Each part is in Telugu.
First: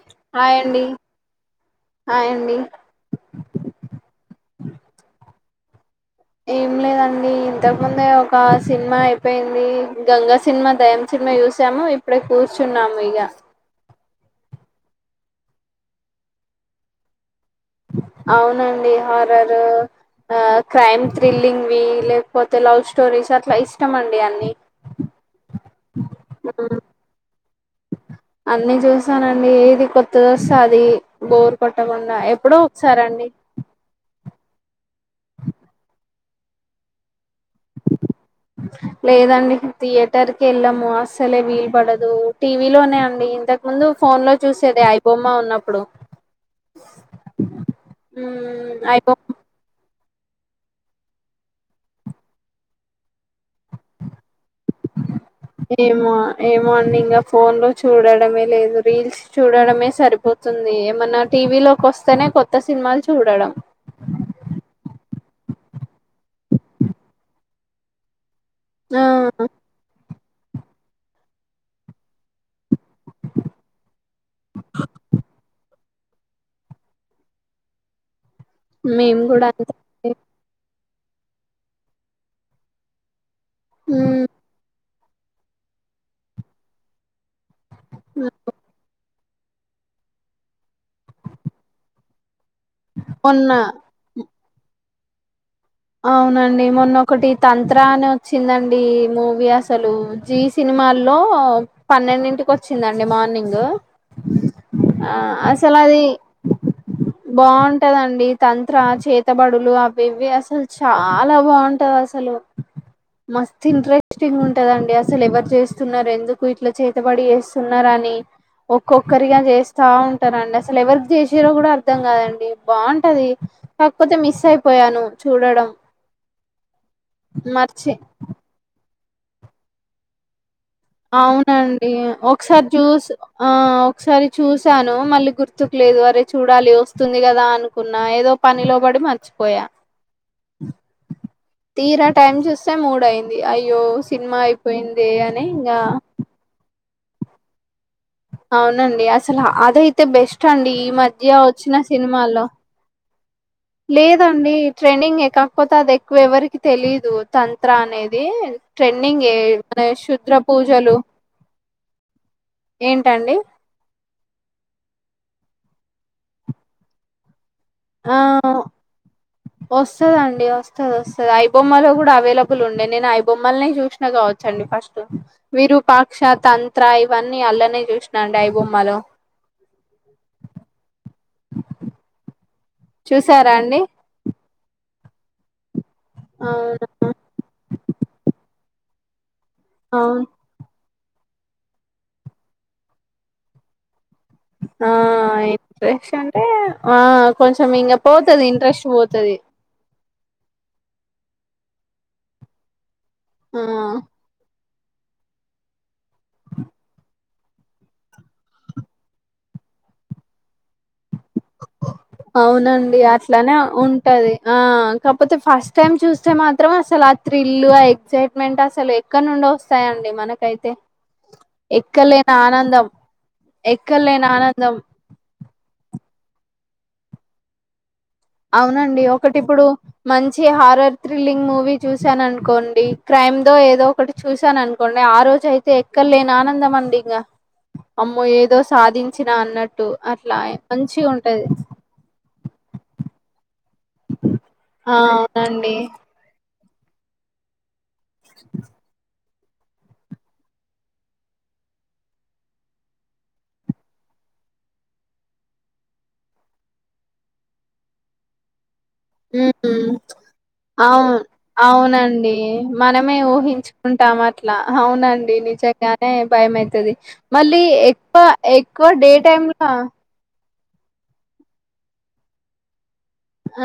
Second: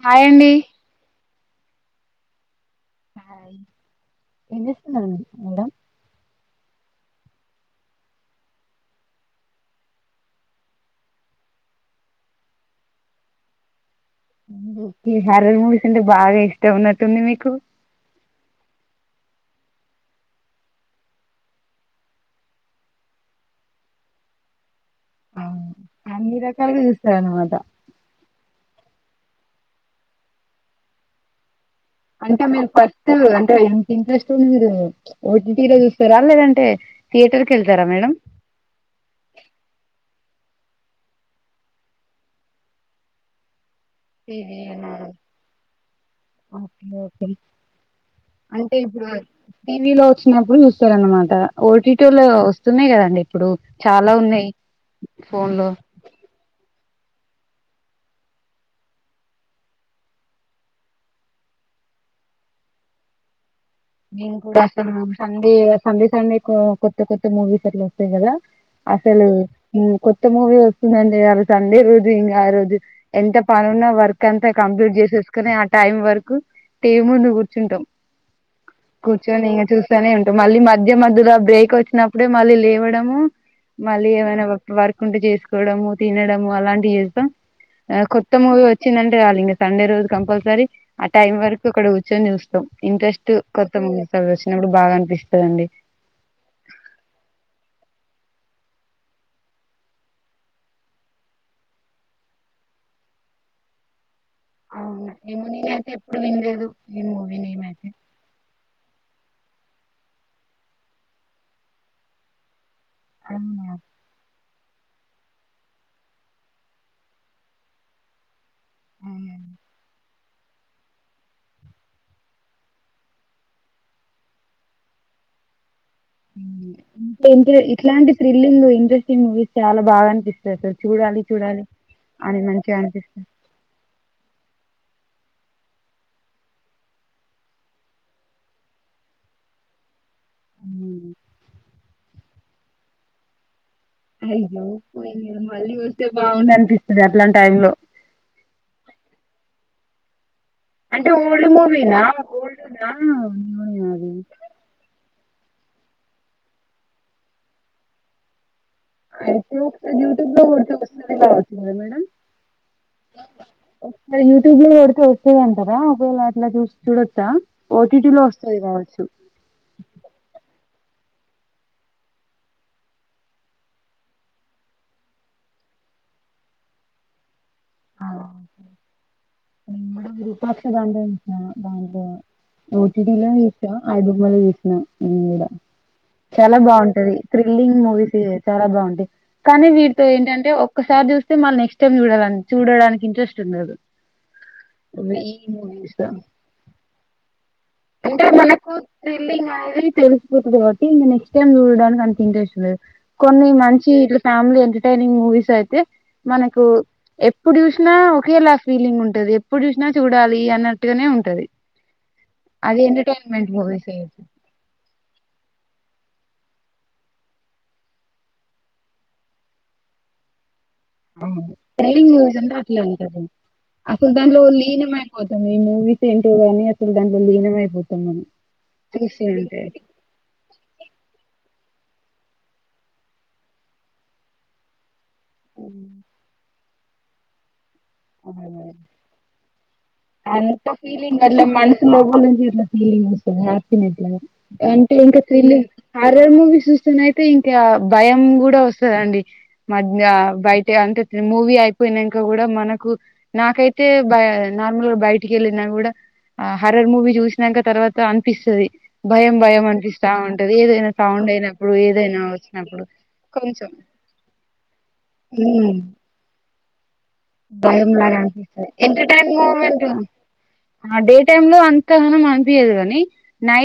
హాయ్ అండీ హాయ్ అండి హాయ్ ఎంజేస్తున్నారండి మేడం ఏం లేదండి ఇంతకు ముందే ఒక సినిమా అయిపేంది గంగా సినిమా దయం సినిమా సా చూసాము ఇప్పుడే కూర్చున్నాము ఇగా ఈ హార్రర్ మూవీస్ అంటే బాగా ఇష్టం ఉన్నట్టుంది మీకు అవునండి హారరు ఆ క్రైమ్ థ్రిల్లింగ్వి లేకపోతే లవ్ స్టోరీస్ అట్ల ఇష్టమండి అన్నీ ఆ అన్ని రకాలుగా చూస్తారన్నమాట అన్నీ జూసానండి ఏది కొత్తదస్తే అదీ బోర్ కొట్టకుండా అంటే ఎప్పుడో మీరు ఫస్టు ఒకసారండి అంటే ఎంత ఇంట్రెస్ మీరు ఓటీడీలో చూస్తారా లేదంటే థియేటర్ కి వెళ్తారా మేడం లేదండి థియే టర్కెళ్ళము అస్సలే వీలు పడదు టీవీ లోనే అండి ఇంతక ముందు ఫోన్ లో టీవీ చూసేది ఐ బొమ్మ ఉన్నప్పుడు ఓకే ఓకే అంటే ఇప్పుడు ఐబొమ్మ టీవీలో చ్చినప్పుడు చుస్తారన్నమాట ఓటీటో లో వొస్తున్నయి కదండి ఇప్పుడు చాలా ఉన్నయి ఫోన్లో ఇంగా ఫోన్ లో చూడడమే లేదు రీల్స్ చూడడమే సరిపోతుంది ఏమన్నా టీవీ లో కూడ్ వస్తానే కొత్త సినిమాలు చూడడం నేను కూడా సండే సండే కొత్త కొత్త మూవీస్ అట్ల వొస్తయి కదా ఆ అసలు ఉమ్ కొత్త మూవీ వొస్తుందండి సాలు సండే రేప్ ఇంగ ఆ రోజు ఎంత పనున్న వర్క్ అంత కంప్లీట్ జేసేసుకోని టైం వరకు టీవీ ముందు కూర్చుంటాం మేము కూర్చొని కూడా ఇంగా అంతే చూస్తానే ఉంటాం మళ్ళీ మళ్ మధ్య మధ్యలో బ్రేక్ వొచ్చినప్పుడే మళ్ళీ లేవడము మళ్ళీ ఉమ్ ఏమనా వర్క్ వంట చేసుకోవడము తినడము అలాంటి ఏస్తాం కొత్త మూవీ ఒచ్చిందంటే సాల్ ఇంగ సండే రోజు కంపల్సరీ ఆ టైం వరకు అక్కడ కూర్చొని జూస్తం టూ మొన్న కొత్త మూవీస్ అవొచ్చినప్పుడు బాగా అనిపిస్తదండి అవునండి మొన్నోకటి తంత్ర అని ఒచ్చిందండి మూవీ అసలు జీ సినిమా మాల్లో పన్నెండింటికి ఒచ్చిందండి మార్నింగ్ అవును ఆ ఏమో అసలు నేనైతే అది ఎప్పుడు విన్లేదు బాగుంటదండి తంత్ర చేత్ తబడులు అవ్వి ఇవ్వి అసలు చాలా బాగుంటదసలు మస్త్ ఇంట్రెస్టింగ్ టదండి అసలు ఎవరు చేస్తున్నారు ఎందుకు ఇట్లా చేతబడి చేస్తున్నారని ఒక్కొక్కరిగా జేస్తా ఉన్ టరండి అసల్ ఎవర్కి జేసిర్రో కూడా అర్థం కాదండి బాగుంటది కాకపోతే మిస్ అయిపోయాను ప్చ్ చూడడం అంటే మర్చి ఇట్లాంటి థ్రిలింగ్ ఇంట్రెస్టింగ్ మూవీస్ చాలా బాగా అనిపిస్తయ్ ఔనండి ఒక్సరీ మంచిగా జూస్ అనిపిస్తుంది ఆ ఒకసారి చూసాను మళ్ళీ గుర్తుకు లేదు అరే చూడాలి వస్తుంది కదా అనుకున్నా ఏదో పనిలో పడి మర్చిపోయా తీరా టైం చూస్తే మూడైంది అ య్యో సిన్మైపోయిందే అని ఇంగా మళ్ళీవొస్తే బాగుండన్పిస్తది అట్లాం టైమ్ లో ఔనండి అసలా అదైతే బేస్ స్ట్ అండి ఈ అంటే మధ్య ఓల్డ్ ఒచ్చిన మూవీనా సినిమాల్లో ఓల్డ్ దా అవును అది లేదండి ట్రెండింగే కాక్పోతే అది ఎక్కువ ఎవ్వర్కీ తెలీదు తంత్ర అనేది ట్రెండింగే అయితే ఎ శుద్ర పూజలు గద మేడం ఏంటండి ఒక్కసారి యూట్యూబ్లో కొడి అే అంటారా ఒకవేళ అట్లా చూస్ చూడొచ్చా ఆ ఓటీటీలో వస్తది కావచ్చు ఒస్తదండి ఒస్తది ఓస్ తది ఐ బొమ్మలో కూడా అవైలబుల్ ఉండే నేను ఐ బొమ్మల చూస్నా కావొచ్చండి ఫస్ట్ విరూపా క్ష తంత్ర ఇవన్నీ అల్లనే ఆ, చూష్ణ అండి ఐబొమ్మలో విరూపాక్ష డౌన్లోడ్ జేష్నా దాంట్లో ఓ టి టిలో చూసారా చూసా అండి ఐ బొమ్మలో చుస్నా నేను గూడా చాలా అవునా బాగుంటది థ్రిల్లింగ్ మూవీస్ చాలా బాగుంటాయి కానీ వీట్తో అవును ఏంటంటే ఒక సారి చూస్తే మల్ నెక్స్ట్ టైం చూడా చూడడానికి ఇంట్రెస్ట్ ఉండదు ఆ ఈ మూవీస్ ఇంట్రెస్ట్ అంటే ఆ కొంచెం ఇంకా పోతది ఇంట్రెస్ట్ పోతది అదీ పెరుగు తది గావట్టి నెక్స్ట్ టైమ్ చూడడాన్కీ అంత ఇంట్రెస్ట్ లేదు కొన్ని ఆ మంచి ఇట్లా ఫ్యామిలీ ఎం టైనింగ్ మూవీసైతే మనకు ఎప్పుడు చూష్నా ఒకేలా ఫీలింగ్ ఉంటది ఎప్పుడు చూష్నా చూడాలి అన్నట్టుగానే ఉం ఔనండి అట్లానే మూవీస్ అయితే. ఉంటది ఆ కాక్పోతే ఫస్ట్ టైమ్ చూస్ స్తే మాత్రం అస్సలు ఆ థ్రిల్ ఆ ఎగ్సైట్మెంట్ అసలు ఎక్కన్నుండొస్తాయండి మనకైతే అవును డైలీ ఎక్కలేని జూసుంటే అట్లే ఆనందం ఉంటది అస్సలు ఎక్కలేని దాంట్లో ఆనందం లీనమైపోతము ఈ మూవీస్ ఏంటి గానీ అస్సలు దాంట్లో లీనమైపో అవునండి ఒకటిప్పుడు మంచి హారర్ థ్రిల్లింగ్ మూవీ చూసానన్కోండీ క్రైమ్ దో ఏదో ఒకటి చూసానన్కోండి ఆ ఉ రోజైతే ఎక్కల్లేని ఆనందం అండి ఇంగా అమ్మో ఏదో అవును సాధించినా అన్నట్టు అట్లా అంత మంచి ఉంటది ట్ల ఫీలింగొస్తదా హ్యాపీ గట్లన అంటే ఆ ఇంక థ్రిల్లింగ్ అవునండి హారర్ మూవీస్ సుమైతే ఇంకా భయం గూడా ఒస్సదండి మద్నా బైటే అంటే త్రి మూవీ అయిపోయినంక గూడా మన నాకైతే బై నార్మల్గా బైటికెళ్ళినా గూడా ఆ హర్రర్ మూవీ చూస్నంక తర్వాత అన్పిస్సది భయం భయం ఉమ్ అన్పిస్తా ఉంటది ఏదైనా అవును సౌండ్ అయినప్పుడు ఏదైనా అవునండి ఒచ్చినప్పుడు కొంచెం టాం అట్లా అవునండి నిజంగానే భయమైతది మళ్ళీ ఎక్కువ భయంలాగన్పిస్తది ఎక్కువ డే ఎంటర్టైన్ టైమ్ లో మూమెంట్ ఆ డే టైమ్ లో అంతగనం అన్పియ్యదు గాని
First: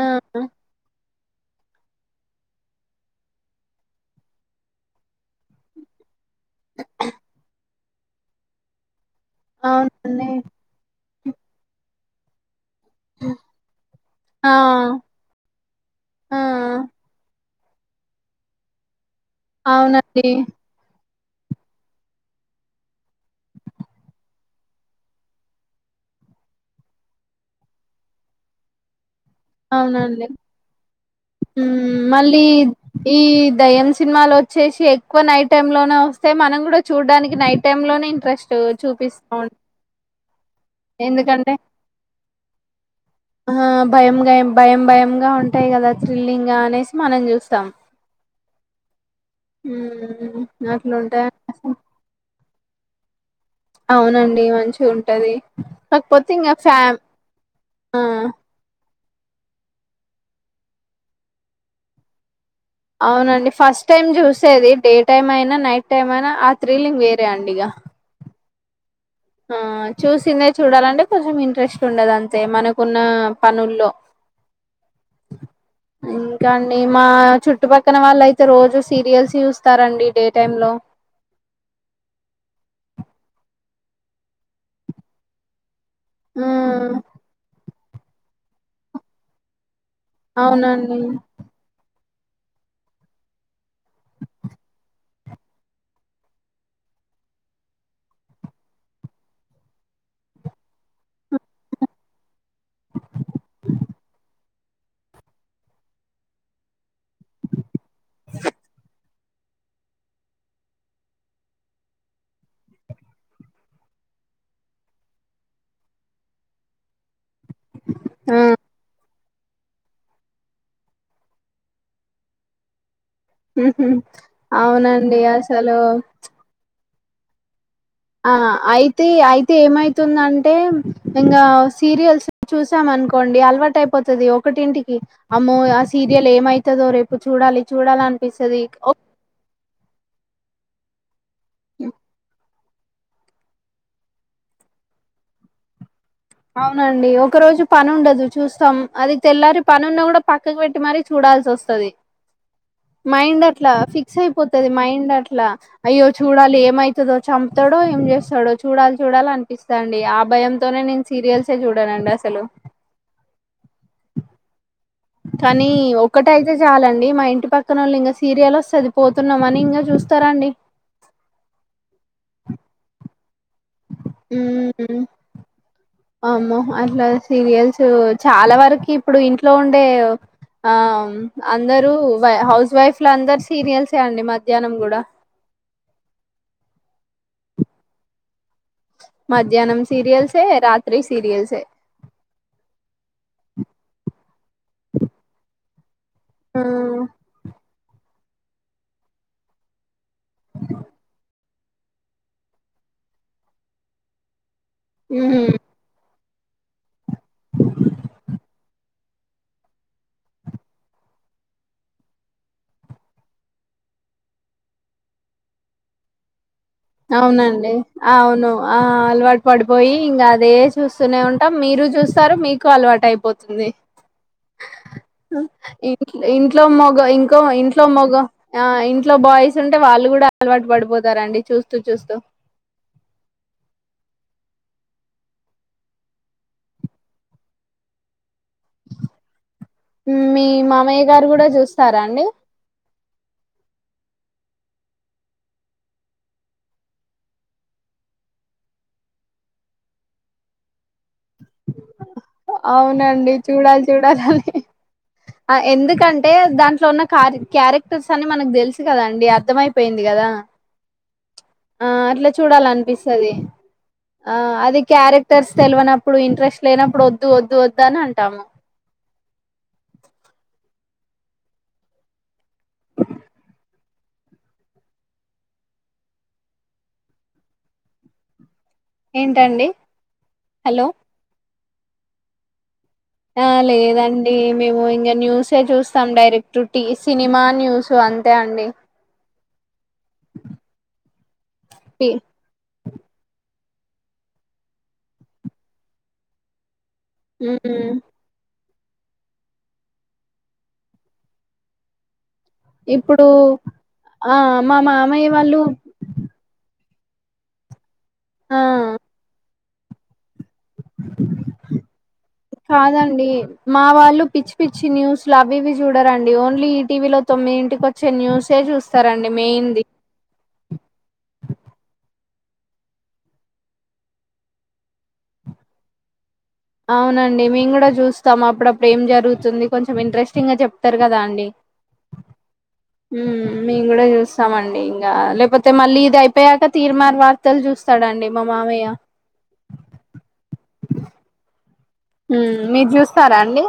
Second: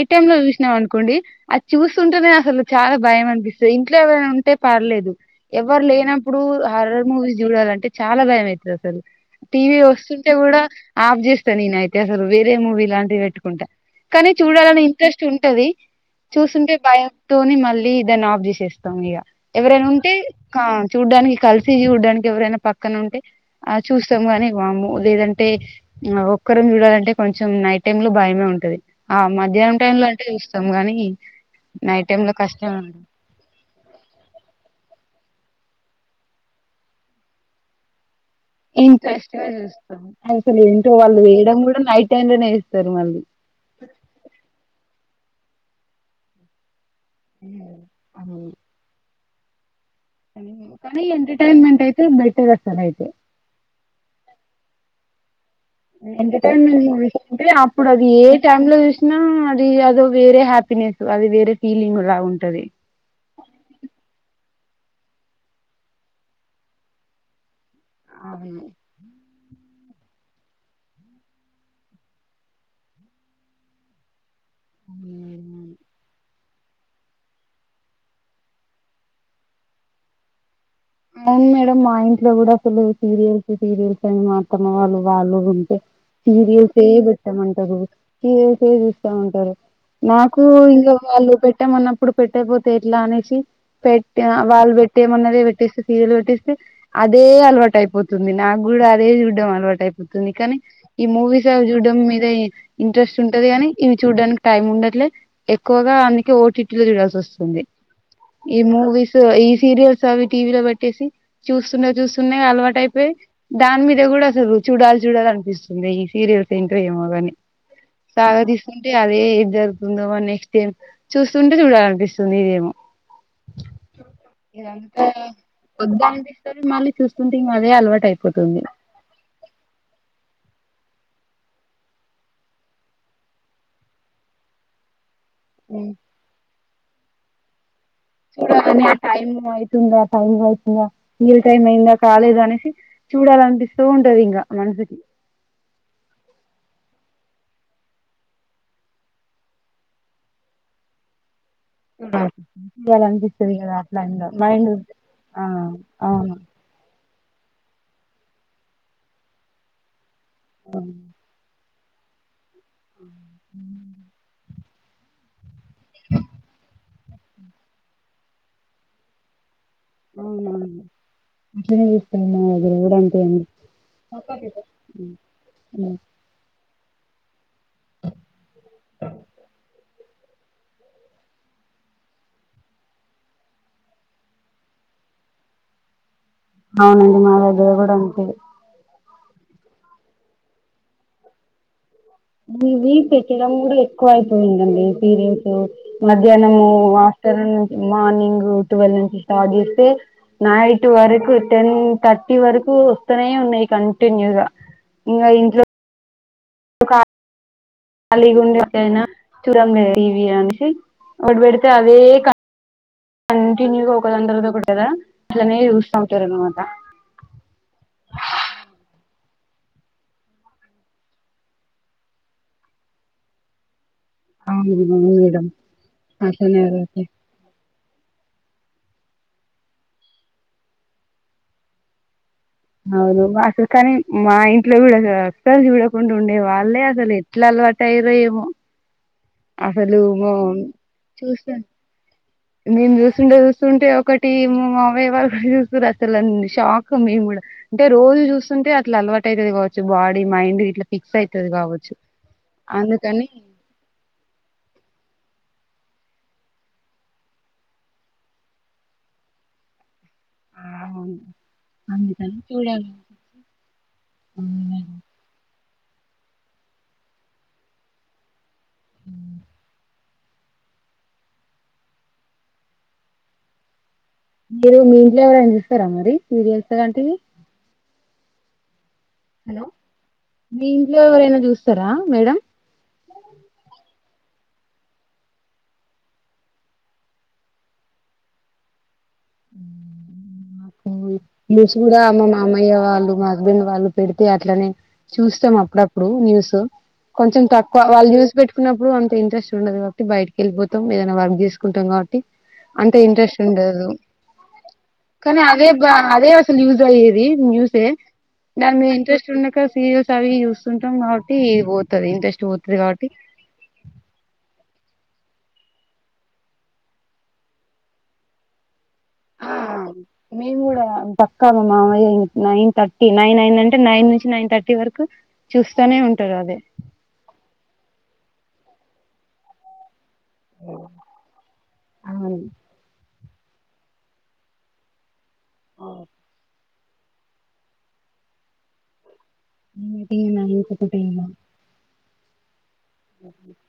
ఆ టైమ్ లో చూస్నామనుకోండి అది చూస్తుంటేనే అస్సలు చాలా భయం అన్పిస్సది ఇంట్లో ఎవరైనా ఉంటే పర్లేదు ఎవరు లేన ఇప్పుడూ హార్రర్ మూవీస్ జూడాలంటే చాలా భయమైతది అస్సలు టీవీ అవునండి ఒస్తుంటే కూడా ఆఫ్ చేస్తా నేనైతే అస్సలు వేరే మూవీ లాంటివెట్టుకుంటే కానీ ఆ చూడాలని ఇంట్రెస్ట్ ఉంటది ఆ చూస్తుంటే భయంతోని మ ళ్ళీ దాన్ని ఆఫ్ జేసేస్తాం ఇగా ఎవరైనుంటే అవునండి కా చూడ్డాని కల్సి చూడ్డానికి ఎవరైనా పక్కనుంటే ఆ చూస్తాం గాని వామ్మో లేదంటే ఆ ఒక్కరం చూడాలంటే కొంచెం నైట్ టైమ్ లో భయమే ఉంటది ఆ మధ్యాహ్నం టైమ్ లో అంటే చూస్తాం గాని ఉ నైట్ టైమ్ లో మళ్ళీ కష్టం ఈ దయ్యం సినిమాలోచ్చేసి ఎక్కువ నైట్ టైమ్ లోనే వస్తై మనం కూడా చూడ్డాన్కీ నైట్ టైమ్ లోనే ఇంట్రెస్ట్ ఇంట్రెస్ట్ గా చూపిస్తాం చూస్తాం అసలు ఏంటో వాళ్ళు ఎందుకంటే వేయడం కూడా నైట్ టైమ్ లోనే వేస్తారు మళ్ళీ ఆ భయం గాయం భయం భయం గా ఉంటాయి కదా థ్రిల్లింగ్ గా అనే సి హమ్ అని మ్మ్ కానీ అట్లుంటాయి ఎంటర్టైన్మెంట్ అయితే బెటర్ వస్తాది అయితే అవునండి మంచిగా ఉంటది కాకపోతే ఇంకా ఎంటర్టైన్మెంట్ ఫ్యామ్ మూవీస్ అప్పుడు ఆ అది ఏ టైంలో చూసినా ఆది వేరే హ్యాపీనెస్ అది వేరే ఫీలింగ్ లా ఉంటది అవునండి ఫస్ట్ టైం చూసేది డే టైమ్ అయినా నైట్ టైం అయినా ఆ త్రీలింగ్ వేరే అండి ఇగా అవును ఆ చూసిందే చూడాలంటే కొంచెం ఇంట్రెస్ట్ ఉండదు అంతే మనకున్న పనుల్లో అవును మేడం అవును ఉమ్మ్ ఇంకా అండి మా చుట్టుపక్కన వాళ్ళు అయితే రోజు సీరియల్స్ చూస్తారండి డే టైమ్ లో అవును మేడం మా ఇంట్లో కూడా అసలు సీరియల్స్ సీరియల్స్ అని మా అత్తమ్మ వాళ్ళు ఉంటే సీరియల్స్ ఏ మ్మ్ పెట్టామంటారు సీరియల్స్ ఏ చూస్తామంటారు నాకు ఇంక అవునండి వాళ్ళు పెట్టామన్నాప్పు ఇప్పుడు పెట్టకపోతే ఎట్లా అనేసి పెట్టినా వాళ్ళు పెట్టేమన్నదే పెట్టిస్తే సీరియల్ పెట్టిసితే అదే అలవాటు అయిపోతుంది నాకు కూడా అదే చూడ్డం అలవాటు అయిపోతుంది కానీ ఈ మూవీ అవి చూడటం మీద ఇంట్రెస్ట్ ఉంటది గాని ఇవి చూడడానికి టైం ఉండట్లే ఎక్కువగా అందుకే ఓటీటీలో చూడల్ స్తుంది ఈ మూవీస్ ఈ సీరియల్స్ అవి టీవీ లో ట్టేసి చూస్తున చూస్తున్నాయి అలవాటు అయిపోయి దాని మీద కూడా అసలు చూడాలి చూడాల అనిపిస్తుంది ఈ సీరియల్స్ ఏంటో ఏమో కాని ఆ సాగా తీసుకుంటే అదే జరుగుతుందో మ నెక్స్ట్ టైమ్ చూస్తుంటే చూడాల అనిపిస్తుంది ఇదేమో ఉహామ్ అవునండి అసలు వొద్దు అనిపిస్తది మళ్ళీ చూస్తుంటే మళ్ళీ ఆ అయితే అయితే ఏమైతుందం అంటే ఇంకా సీరియల్స్ చూసాం అనుకోండి అలవాటు అయిపోతుది ఒకటింటికి అమ్మో ఆ సీరియల్ ఏమైతదో రేపు చూడాలి చూడాలి అనిపిస్తది చూడాలని టైమ్ అవుతుందా టైమ్ అవుతుందా సీరియల్ టైమ్ అయిందా కాలేదా అనేసి చూడాలనిపిస్తుంటాదిక మనసుకి ఇంకా అవునండి ఒక రోజు పని ఉండదు చూస్తాం అది తెల్లారి పని ఉన్న కూడా పక్కకు పెట్టి మరీ చూడాల్సి వస్త స్తాది మైండ్ చేయాలనిపిస్తది అట్లా కదా ఫిక్స్ ఇంగా అయిపోతుది మైండ్ ఆ అట్లా అయ్యో అవును చూడాలి ఏమవుతుందో చంపుతాడో ఏం చేస్తాడో చూడాలి చూడాలి అనిపిస్తాండి ఆ భయంతోనే నేను సీరియల్సే చూడనండి అసలు [inaudible] కానీ ఒక్కట అయితే చాలండి మా ఇంటి పక్కనళ్ళు ఇంకా సీరియల్ వస్తుంది పోతున్నాం అని ఇంకా అవునా అట్లనే చేస్తారు మా దగ్గర కూడా అంతే అండి మక్క [unintelligible] హ్మ్ హ్మ్ అమ్మో అట్లా సీరియల్స్ చాలా వరకు ఇప్పుడు ఇంట్లో ఉండే ఆ అందరూ హౌస్ వైఫలందరు సీనియల్సే అండి మధ్యాహ్నం కూడా అవునండి మా దగ్గర కూడా అంతే మధ్యాహ్నం సీరియల్స్ ఏ రాత్రి సీరియల్స్ ఏ ఇవి పెట్టడం కూడా ఎక్కువ అయితుంది అండి సీరియల్సు ఆ మధ్యాహ్నము ఆఫ్టర్నూన్ మార్నింగ్ ట్వెల్ నుంచి స్టార్ట్ చేస్తే నైట్ వరకు టెన్ థర్టీ వరకు వస్తనే కంటిన్యూగా ఇగా హ్మ్ ఇంట్లో ఖాళీగుండేట్ల నా చూదాం [unintelligible] టీవి అనేసి ఒకటి పెడితే అవే కం కంటిన్యూగా ఒకదానితర్వాత ఒకటి కదా అట్లనే చూస్తావుంటారా అనమాట అవునండి అవును ఆ అలవాటు పడిపోయి ఇంకా అదే చూస్తూనే ఉంటాం మీరు మీరు చూస్తారు మీకు అలవాటు అయిపోతుంది అవును అవును ఆ మేడం ఇ అట్లనే ఇంట్లో మగ జరుగుతాయి ఇంకో ఇంట్ ఇంట్లో మొగ ఆ ఇంట్లో బాయ్స్ ఉంటే వాళ్ళు గుడా అలవాటు పడిపోతారండి చూస్తూ చూస్తూ అవును అసలు కానీ మా ఇంట్లో గుడా అసలు చూడకుండా ఉండే వాళ్ళే అసలు ఎట్లా ఆల్ సో అటైయ్యిరో ఏమో అసలు మో మీ మామయ్య గారు కూడా చూస్తే చూస్తారా అండి మేము చూస్తుంటే చూస్తుంటే ఒకటి మా మావయ్య వాళ్ళ గుడా చూస్తురు అసలు అన్ షాక్ మేము గుడా అంటే రోజు చూస్తుంటే అట్లా అలవాటు అయితది కావచ్చు బాడీ మైండ్ ఇట్లా ఫిక్స్ అయితది కావచ్చు అవును అందుకని అండీ చూడాలి చూడాలి అని ఆ ఎందుకంటే దాంట్లో ఉన్న కర్ క్యారెక్టర్స్ అన్ని మనకు తెలుసు కదా అండీ అర్థమైపోయింద్ ది గదా ఆ అవును ఆ అట్లా అందుకని చూడాలి చూడాలనిపిస్తది ఆ అది క్యారెక్టర్స్ తెలువనప్పుడు ఇంట్రెస్ట్ లేనప్పుడు వొద్దు వొద్దు వొద్దు అని అంటాము ఆ మీరు మీ ఇంట్లో ఎవరైనా చూస్తారా మరి సీరియల్స్ వంటివి హలో ఏంటండి మీ హలో ఇంట్లో ఎవరైనా చూస్తారా మేడం ఆ లేదు అండీ మేము ఇంగా న్యూసే చూస్తాం డైరెక్ట్ టీ సినిమా న్యూస్ ఆ అంతే అండి ఊ మి మి సూడా పి మా మామయ్య వాళ్ళు మా హస్బెండ్ వా వాళ్ళు పెడితే అట్లనే చూస్తాం అప్పుడప్పుడు న్యూస్ కొంచెం తక్కువ మ్మ్ వాళ్ళు న్యూస్ పెట్ కున్నప్పుడు అంత ఇంట్రెస్ట్ ఉండదు కాబట్టి బయటికి వెళ్ళపోతాం ఏదైనా వర్క్ చేసుకుంటాం కాబట్టి అంటే ఇప్పుడు ఇంట్రెస్ట్ ఉండదు ఆ మా మామయ్య కానీ వాళ్ళు అదే బ అదే అసలు యూజ్ అయ్యేది న్యూసే ఆ దాని మీ ఇంట్రెస్ట్ ఉండక అస సీరియల్స్ అవి ఇ చూస్తుంటాం కాబట్టి ఇది పోతది ఇంట్రెస్ట్ పోతది కాబట్టి కాదండి స్లో అవి ఇవి చూడర్ అండీ ఓన్లీ ఈటీవీ లో తొమ్మిది ఇంటికి వొచ్చే న్యూసే చూస్ ఆ మేమ్ గుడా పక్క మా మామయ్య ఇ నైన్ థర్టీ నైన్ నైన్ అయిందంటే నైన్ నుంచి నైన్ థర్టీ వరకు చూస్తానే ఉంటారు అదే అవును అండీ మేము గుడా చూస్తాం అప్పుడప్పుడు ఎం జరుగుతుంది కొంచెం ఇంట్రెస్టింగ్ గా చెప్తరు గదా అండి అవును మ్ మేము గుడా చూస్తామ అండి ఇంగా లేకపోతే మళ్ళీ ఇది అయిపోయాక తీర్మాన్ వార్తలు చూస్తాడు అండీ మా మామ్ మయ్యా [unintelligible] టి నైన్ థర్టీ హ్మ్ మీరు జుస్తారా అండి